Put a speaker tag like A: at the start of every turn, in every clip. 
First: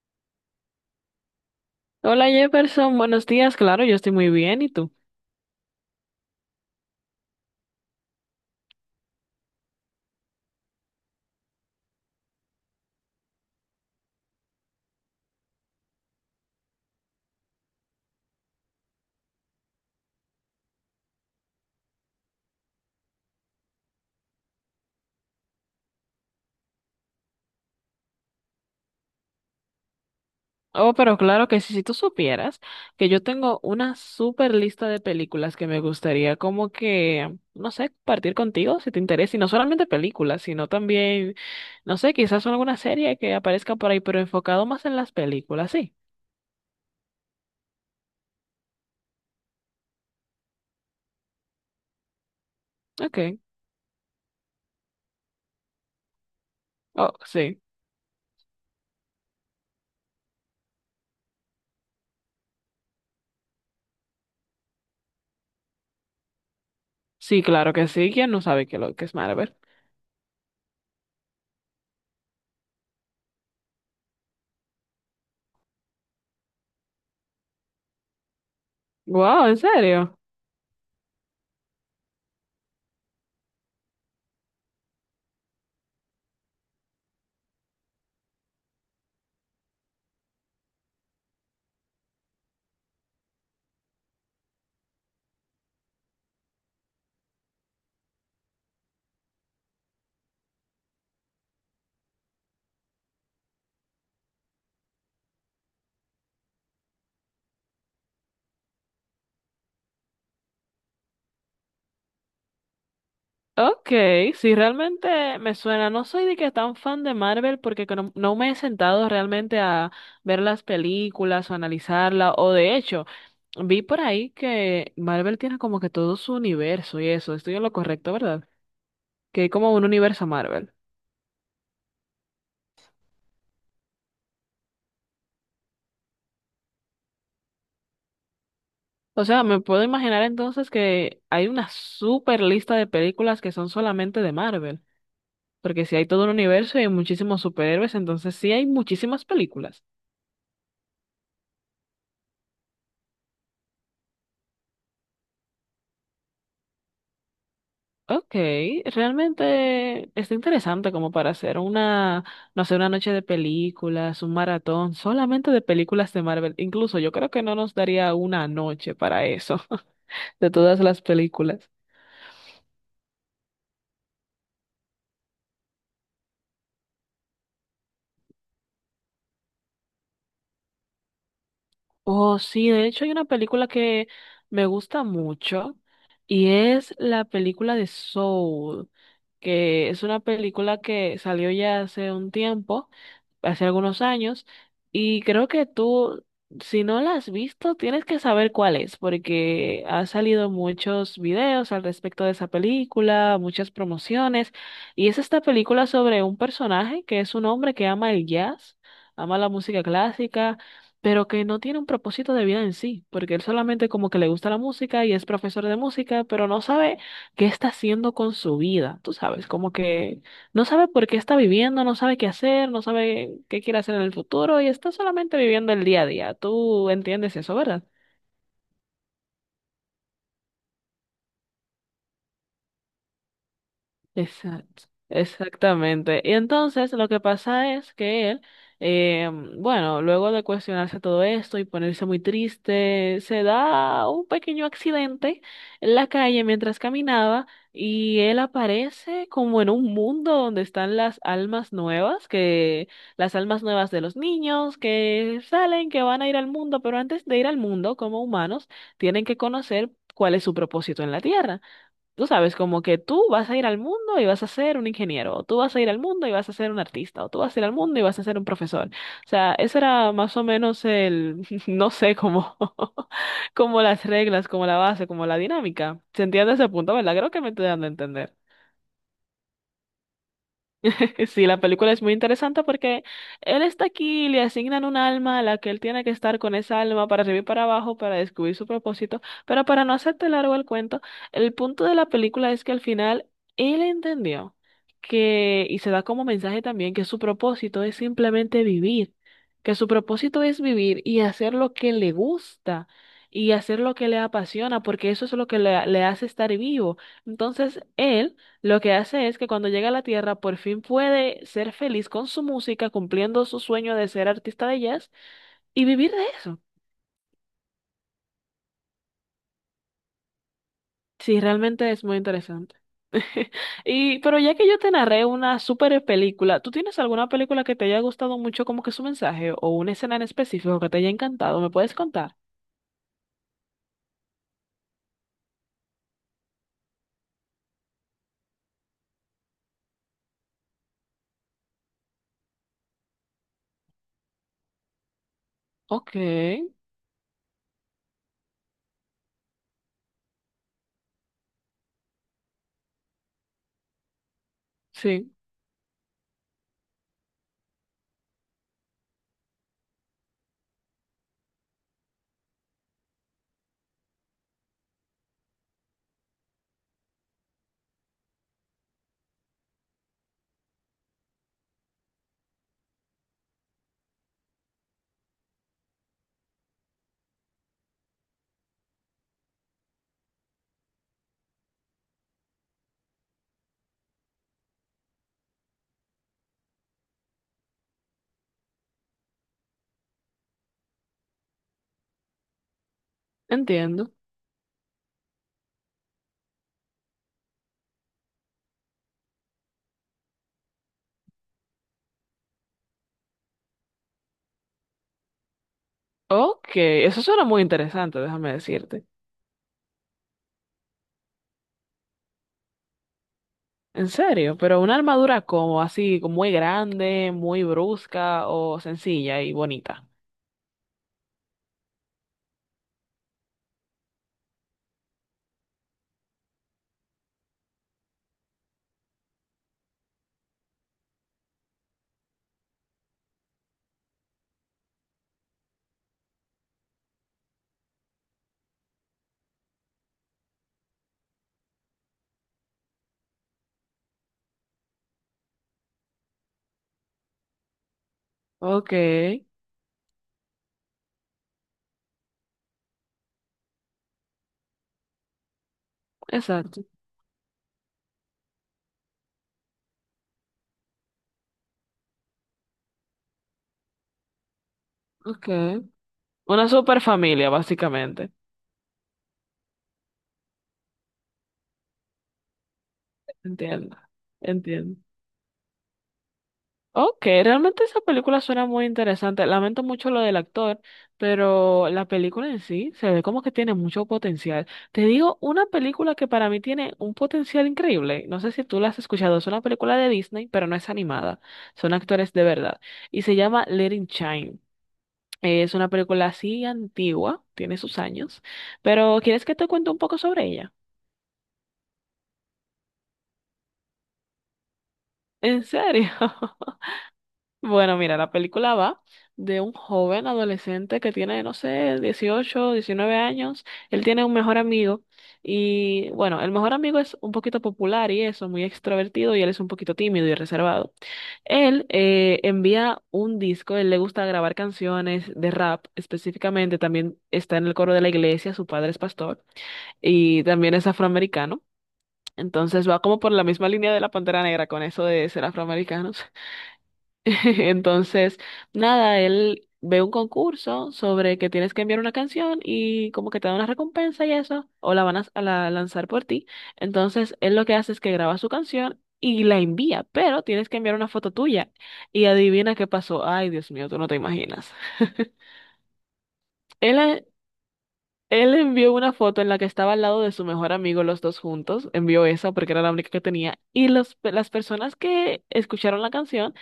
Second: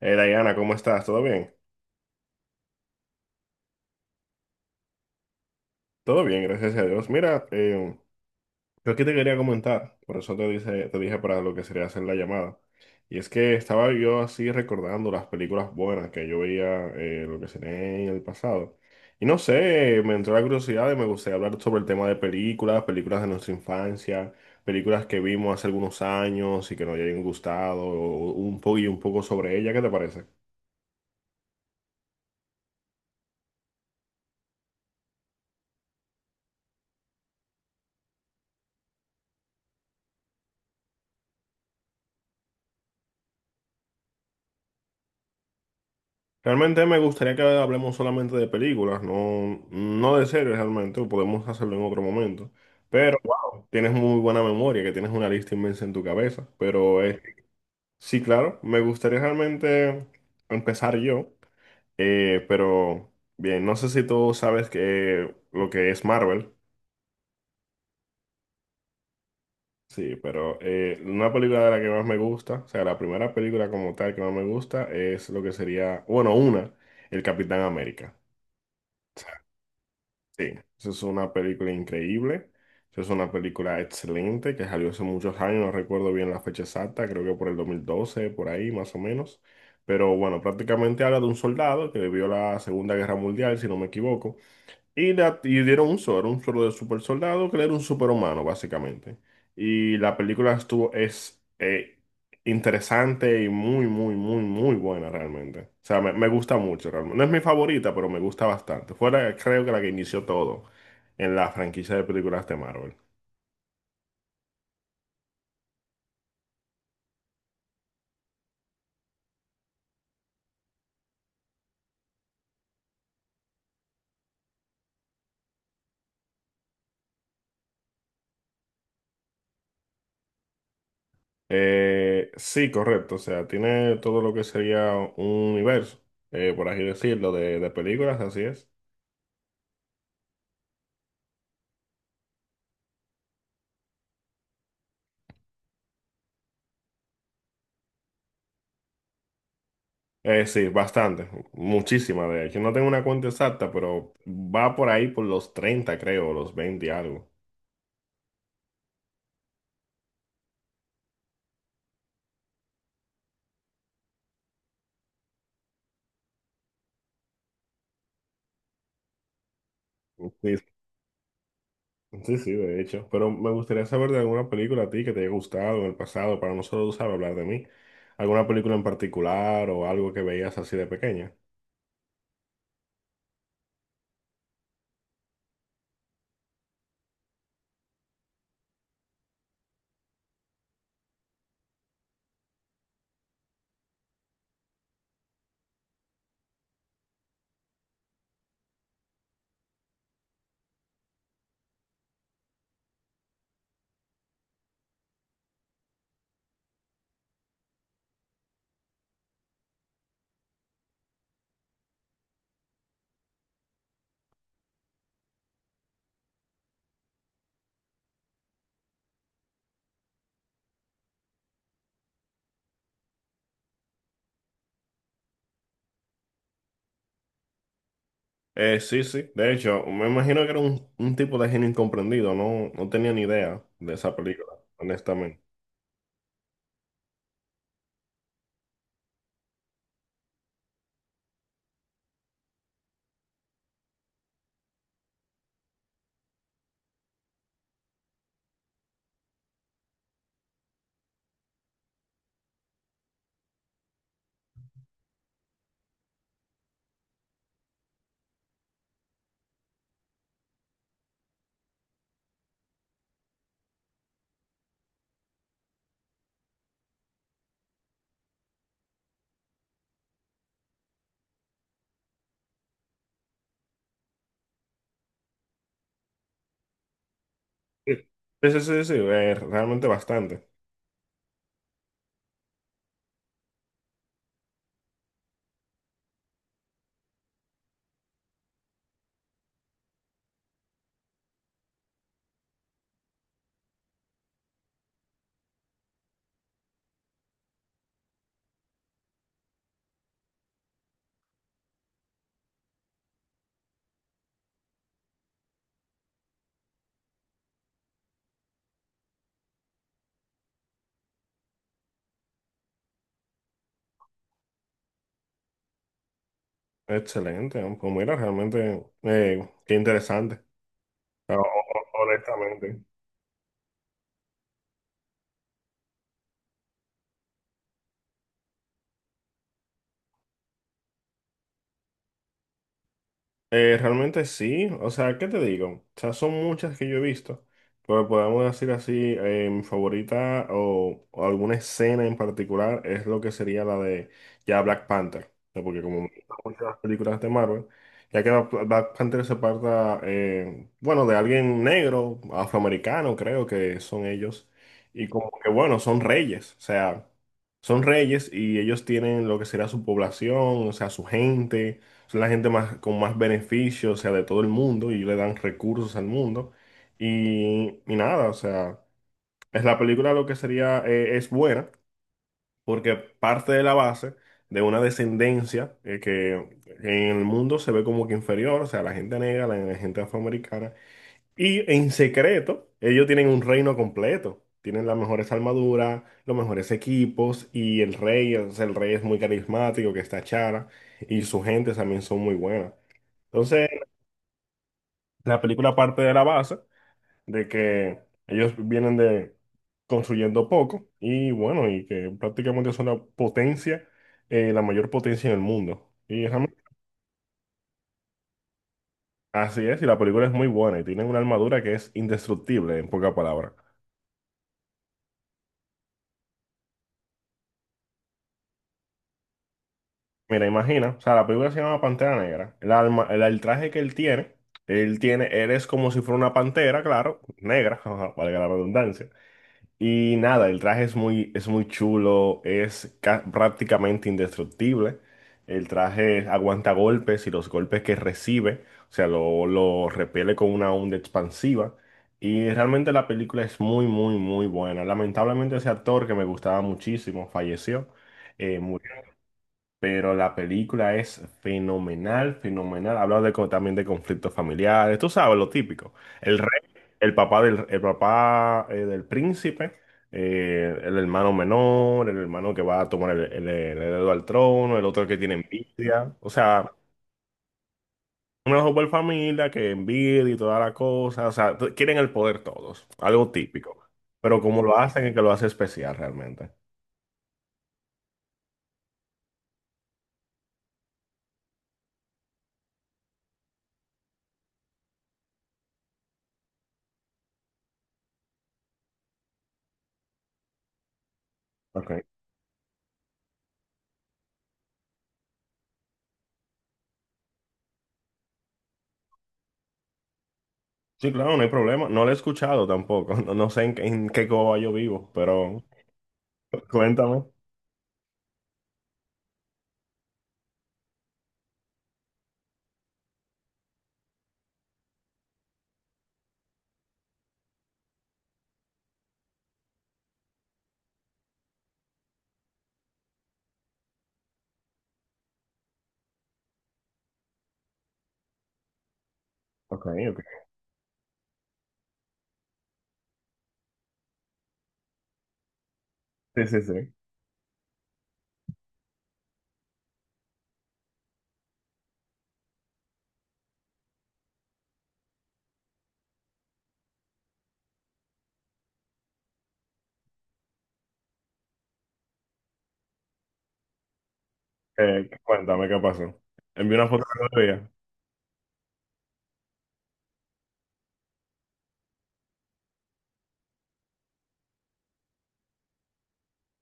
A: Diana, ¿cómo estás? ¿Todo bien?
B: Hola Jefferson, buenos días. Claro, yo estoy muy bien. ¿Y tú?
A: Todo bien, gracias a Dios. Mira, yo aquí te quería comentar, por eso te dije para lo que sería hacer la llamada. Y es que estaba yo así recordando las películas buenas que yo veía, lo que sería en el pasado. Y no sé, me entró la curiosidad y me gustaría hablar sobre el tema de películas, películas de nuestra infancia, películas que vimos hace algunos años y que nos hayan gustado, o un poco sobre ella, ¿qué te parece?
B: Oh, pero claro que sí, si tú supieras que yo tengo una super lista de películas que me gustaría como que, no sé, compartir contigo si te interesa. Y no solamente películas, sino también, no sé, quizás alguna serie que aparezca por ahí, pero enfocado más en las películas. Sí,
A: Realmente me gustaría que hablemos solamente de películas, no, no de series realmente, podemos hacerlo en otro momento. Pero,
B: ok.
A: wow, tienes muy buena memoria, que tienes una lista inmensa en tu cabeza. Pero
B: Oh, sí.
A: sí, claro, me gustaría realmente empezar yo. Pero bien, no sé si tú sabes que, lo que es Marvel.
B: Sí, claro que sí. ¿Quién no sabe que lo que es Marvel?
A: Sí, pero una película de la que más me gusta, o sea, la primera película como tal que más me gusta es lo que sería, bueno, una, El Capitán América.
B: Wow, ¿en serio?
A: Sí, esa es una película increíble. Esa es una película excelente que salió hace muchos años, no recuerdo bien la fecha exacta, creo que por el 2012, por ahí más o menos. Pero bueno, prácticamente habla de un soldado que vivió la Segunda Guerra Mundial, si no me equivoco. Y, y dieron un solo, era un solo de super soldado, que era un superhumano, básicamente. Y es interesante y muy, muy, muy, muy buena realmente. O sea, me gusta mucho realmente. No es mi favorita, pero me gusta bastante. Creo que la que inició todo en la franquicia de películas de Marvel.
B: Ok, sí, realmente me suena. No soy de que tan fan de Marvel porque que no, no me he sentado realmente a ver las películas o analizarla. O de hecho, vi por ahí que Marvel tiene como que todo su universo y eso. Estoy en lo correcto, ¿verdad? Que hay como un universo Marvel.
A: Sí, correcto. O sea, tiene todo lo que sería un universo, por así decirlo, de películas, así es.
B: O sea, me puedo imaginar entonces que hay una super lista de películas que son solamente de Marvel. Porque si hay todo un universo y hay muchísimos superhéroes, entonces sí hay muchísimas películas.
A: Sí, bastante, muchísima de hecho. No tengo una cuenta exacta, pero va por ahí por los 30, creo, los 20, y algo.
B: Ok, realmente está interesante como para hacer una, no sé, una noche de películas, un maratón, solamente de películas de Marvel. Incluso yo creo que no nos daría una noche para eso, de
A: Sí,
B: todas las películas.
A: sí, sí, de hecho. Pero me gustaría saber de alguna película a ti que te haya gustado en el pasado, para no solo usar hablar de mí. ¿Alguna película en particular o algo que veías así de pequeña?
B: Oh, sí, de hecho hay una película que me gusta mucho y es la película de Soul, que es una película que salió ya hace un tiempo, hace algunos años, y creo que tú, si no la has visto, tienes que saber cuál es, porque ha salido muchos videos al respecto de esa película, muchas promociones, y es esta película sobre un personaje que es un hombre que ama el jazz, ama la música clásica pero que no tiene un propósito de vida en sí, porque él solamente como que le gusta la música y es profesor de música, pero no sabe qué está haciendo con su vida, tú sabes, como que no sabe por qué está viviendo, no sabe qué hacer, no sabe qué quiere hacer en el futuro y está solamente viviendo el día a día. Tú entiendes eso, ¿verdad?
A: Sí, sí, de hecho, me imagino que era un tipo de genio incomprendido, no, no tenía ni idea de esa película,
B: Exacto,
A: honestamente.
B: exactamente. Y entonces lo que pasa es que él, eh, bueno, luego de cuestionarse todo esto y ponerse muy triste, se da un pequeño accidente en la calle mientras caminaba y él aparece como en un mundo donde están las almas nuevas, que las almas nuevas de los niños que salen, que van a ir al mundo, pero antes de ir al mundo como humanos, tienen que conocer cuál es su propósito en la tierra. Tú sabes, como que tú vas a ir al mundo y vas a ser un ingeniero, o tú vas a ir al mundo y vas a ser un artista, o tú vas a ir al mundo y vas a ser un profesor. O sea, eso era más o menos el, no sé, como, como las reglas, como la base, como la dinámica. ¿Se entiende ese punto, verdad? Creo que me estoy dando a
A: Sí,
B: entender.
A: sí, sí, sí, sí, realmente bastante.
B: Sí, la película es muy interesante porque él está aquí, le asignan un alma a la que él tiene que estar con esa alma para arriba y para abajo para descubrir su propósito. Pero para no hacerte largo el cuento, el punto de la película es que al final él entendió que, y se da como mensaje también, que su propósito es simplemente vivir, que su propósito es vivir y hacer lo que le gusta. Y hacer lo que le apasiona, porque eso es lo que le hace estar vivo. Entonces, él lo que hace es que cuando llega a la Tierra por fin puede ser feliz con su música, cumpliendo su sueño de ser artista de jazz y vivir de eso.
A: Excelente, ¿no? Pues mira, realmente, qué interesante,
B: Sí, realmente es muy interesante.
A: honestamente.
B: Y, pero ya que yo te narré una super película, ¿tú tienes alguna película que te haya gustado mucho como que su mensaje o una escena en específico que te haya encantado? ¿Me puedes contar?
A: Realmente sí, o sea, ¿qué te digo? O sea, son muchas que yo he visto, pero podemos decir así, mi favorita o alguna escena en particular es lo que sería la de ya Black Panther, ¿no? Porque como me
B: Ok,
A: gustan mucho las películas de Marvel, Black Panther se parta, bueno, de alguien negro, afroamericano creo que son ellos, y como
B: sí,
A: que bueno, son reyes, o sea, son reyes y ellos tienen lo que sería su población, o sea, su gente son la gente más, con más beneficios, o sea, de todo el mundo y le dan recursos al mundo. Y nada, o sea, es la película lo que sería, es buena porque parte de la base de una descendencia que en el mundo se ve como que inferior, o sea, la gente negra, la gente afroamericana. Y en secreto, ellos tienen un reino completo. Tienen las mejores armaduras, los mejores equipos y el rey, o sea, el rey es muy carismático, que está Chara, y su gente también son muy buenas. Entonces,
B: entiendo.
A: la película parte de la base de que ellos vienen de construyendo poco y bueno, y que prácticamente son la potencia, la mayor potencia en el mundo. Y realmente
B: Ok, eso suena muy interesante, déjame decirte.
A: así es, y la película es muy buena y tienen una armadura que es indestructible, en pocas palabras.
B: En serio, pero una armadura como así, como muy grande, muy brusca o sencilla y bonita.
A: Mira, imagina, o sea, la película se llama Pantera Negra. El alma, el traje que él tiene, él tiene, él es como si fuera una pantera, claro, negra, ajá, valga la redundancia. Y nada, el traje es muy chulo, prácticamente indestructible. El traje aguanta golpes y los golpes que recibe, o sea, lo repele con una onda expansiva. Y realmente la película es muy, muy, muy buena. Lamentablemente ese actor que me gustaba muchísimo falleció. Murió,
B: Ok,
A: pero la película es fenomenal, fenomenal. Habla de, también de conflictos familiares, tú sabes, lo típico. El rey,
B: exacto.
A: el papá, del príncipe, el hermano menor, el hermano que va a tomar el heredero al trono, el otro que tiene
B: Ok.
A: envidia. O
B: Una
A: sea,
B: super familia, básicamente.
A: una super familia que envidia y toda la cosa. O sea, quieren el poder todos, algo típico.
B: Entiendo,
A: Pero como lo
B: entiendo.
A: hacen, es que lo hace especial realmente.
B: Ok, realmente esa película suena muy interesante. Lamento mucho lo del actor, pero la película en sí se ve como que tiene mucho potencial. Te digo, una película que para mí tiene un potencial increíble. No sé si tú la has escuchado, es una película de Disney, pero no es animada. Son
A: Ok.
B: actores de verdad. Y se llama Let It Shine. Es una película así antigua, tiene sus años, pero ¿quieres que te cuente un poco sobre ella?
A: Sí, claro, no hay problema. No lo he escuchado tampoco. No, no sé en qué Coba yo vivo, pero
B: ¿En serio?
A: cuéntame.
B: Bueno, mira, la película va de un joven adolescente que tiene, no sé, 18, 19 años. Él tiene un mejor amigo y, bueno, el mejor amigo es un poquito popular y eso, muy extrovertido y él es un poquito tímido y reservado. Él envía un disco, él le gusta grabar canciones de rap específicamente, también está en el coro de la iglesia, su padre es pastor
A: Ok, ok.
B: y también es afroamericano. Entonces va como por la misma línea de la Pantera Negra con eso de ser afroamericanos.
A: Sí, sí, sí.
B: Entonces, nada, él ve un concurso sobre que tienes que enviar una canción y como que te da una recompensa y eso, o la van a, lanzar por ti. Entonces, él lo que hace es que graba su canción y la envía, pero tienes que enviar una foto tuya. Y adivina qué pasó. Ay, Dios mío, tú no te imaginas.
A: Cuéntame qué pasó. Envié una
B: Él,
A: foto de
B: eh,
A: otro día.
B: él envió una foto en la que estaba al lado de su mejor amigo, los dos juntos. Envió esa porque era la única que tenía. Y los, las personas que escucharon la canción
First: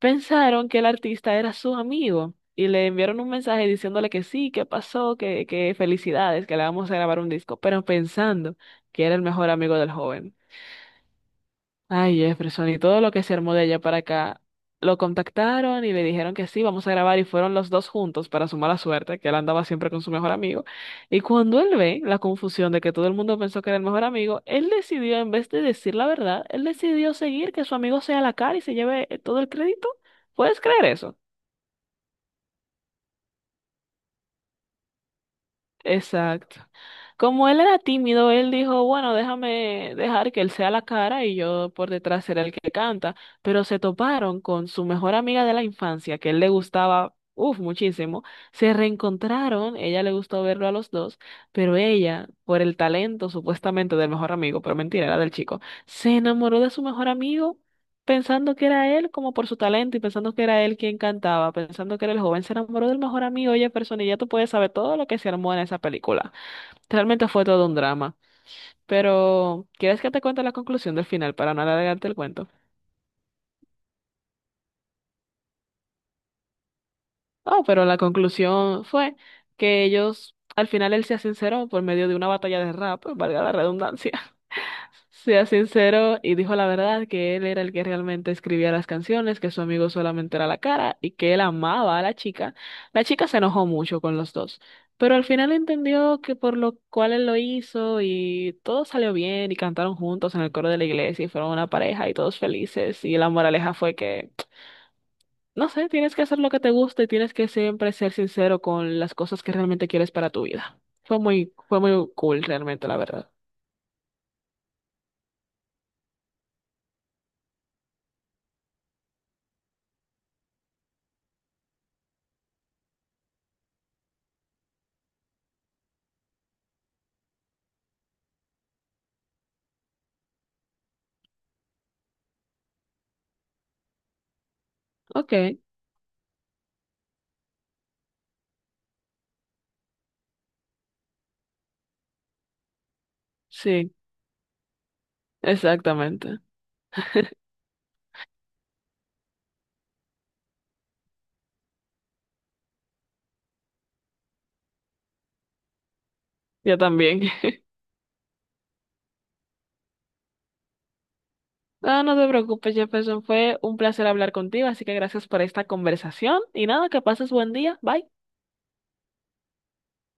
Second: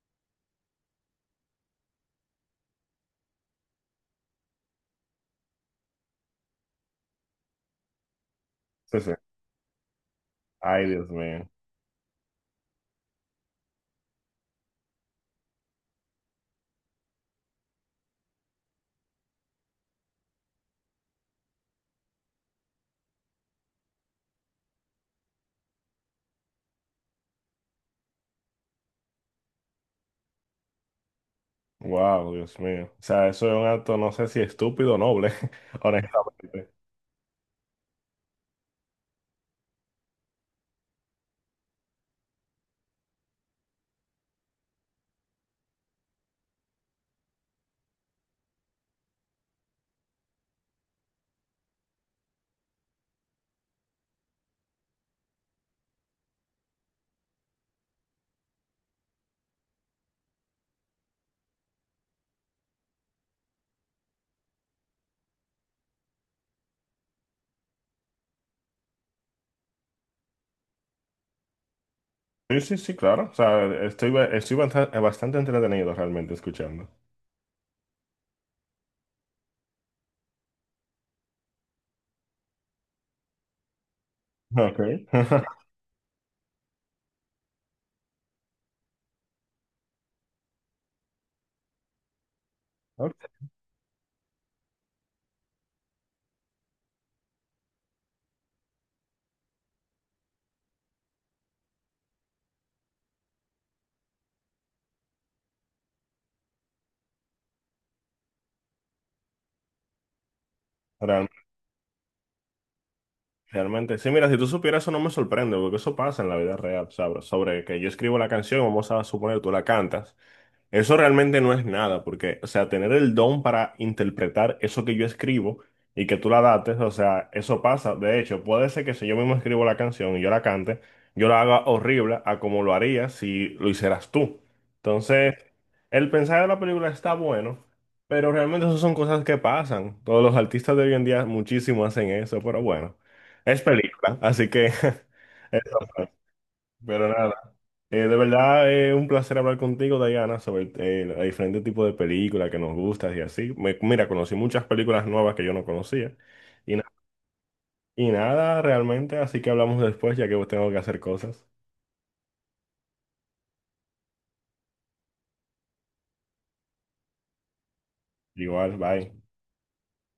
B: pensaron que el artista era su amigo y le enviaron un mensaje diciéndole que sí, que pasó, que felicidades, que le vamos a grabar un disco, pero pensando
A: Sí,
B: que
A: sí.
B: era el mejor amigo del joven.
A: Ay, Dios mío.
B: Ay, Jefferson, y todo lo que se armó de allá para acá. Lo contactaron y le dijeron que sí, vamos a grabar y fueron los dos juntos para su mala suerte, que él andaba siempre con su mejor amigo. Y cuando él ve la confusión de que todo el mundo pensó que era el mejor amigo, él decidió, en vez de decir la verdad, él decidió seguir que su amigo sea la cara y se lleve todo el crédito. ¿Puedes creer eso?
A: Wow, Dios mío. O sea, eso es un acto, no sé si estúpido o noble,
B: Exacto.
A: honestamente.
B: Como él era tímido, él dijo, bueno, déjame dejar que él sea la cara y yo por detrás seré el que canta. Pero se toparon con su mejor amiga de la infancia, que él le gustaba, uff, muchísimo. Se reencontraron, ella le gustó verlo a los dos, pero ella, por el talento supuestamente del mejor amigo, pero mentira, era del chico, se enamoró de su mejor amigo pensando que era él como por su talento y pensando que era él quien cantaba, pensando que era el joven, se enamoró del mejor amigo, oye, persona, y ya tú puedes saber todo lo que se armó en esa película. Realmente fue todo un drama. Pero, ¿quieres que te cuente la conclusión del final para no alargarte el cuento?
A: Sí, sí, sí, claro. O sea, estoy, ba- estoy basta- bastante entretenido realmente escuchando.
B: Oh, pero la conclusión fue que ellos, al final él se sinceró por medio de una batalla de rap, valga la redundancia.
A: Ok.
B: Sea sincero y dijo la verdad que él era el que realmente escribía las canciones, que su amigo solamente era la cara y que él amaba a la chica. La chica
A: Ok.
B: se enojó mucho con los dos, pero al final entendió que por lo cual él lo hizo y todo salió bien y cantaron juntos en el coro de la iglesia y fueron una pareja y todos felices y la moraleja fue que, no sé, tienes que hacer lo que te gusta y tienes que siempre ser sincero con las cosas que realmente quieres para tu vida.
A: Realmente
B: Fue muy cool realmente, la verdad.
A: Realmente, sí, mira, si tú supieras eso no me sorprende, porque eso pasa en la vida real, ¿sabes? Sobre que yo escribo la canción, vamos a suponer tú la cantas. Eso realmente no es nada, porque, o sea, tener el don para interpretar eso que yo escribo y que tú la dates, o sea, eso pasa. De hecho, puede ser que si yo mismo escribo la canción y yo la cante, yo la haga horrible a como lo haría si lo hicieras tú.
B: Ok,
A: Entonces, el mensaje de la película está bueno, pero realmente eso son cosas que pasan. Todos los artistas de hoy en día muchísimo hacen eso, pero bueno, es
B: sí,
A: película, así que eso fue.
B: exactamente.
A: Pero nada, de verdad es un placer hablar contigo, Diana, sobre los diferentes tipos de películas que nos gustan y así. Mira, conocí muchas películas nuevas que yo no conocía y,
B: Yo
A: na-
B: también.
A: y nada realmente, así que hablamos después ya que tengo que hacer cosas.
B: No, no te preocupes, Jefferson. Fue un placer hablar contigo, así que gracias por esta conversación. Y nada, que pases buen día. Bye.
A: Igual, bye.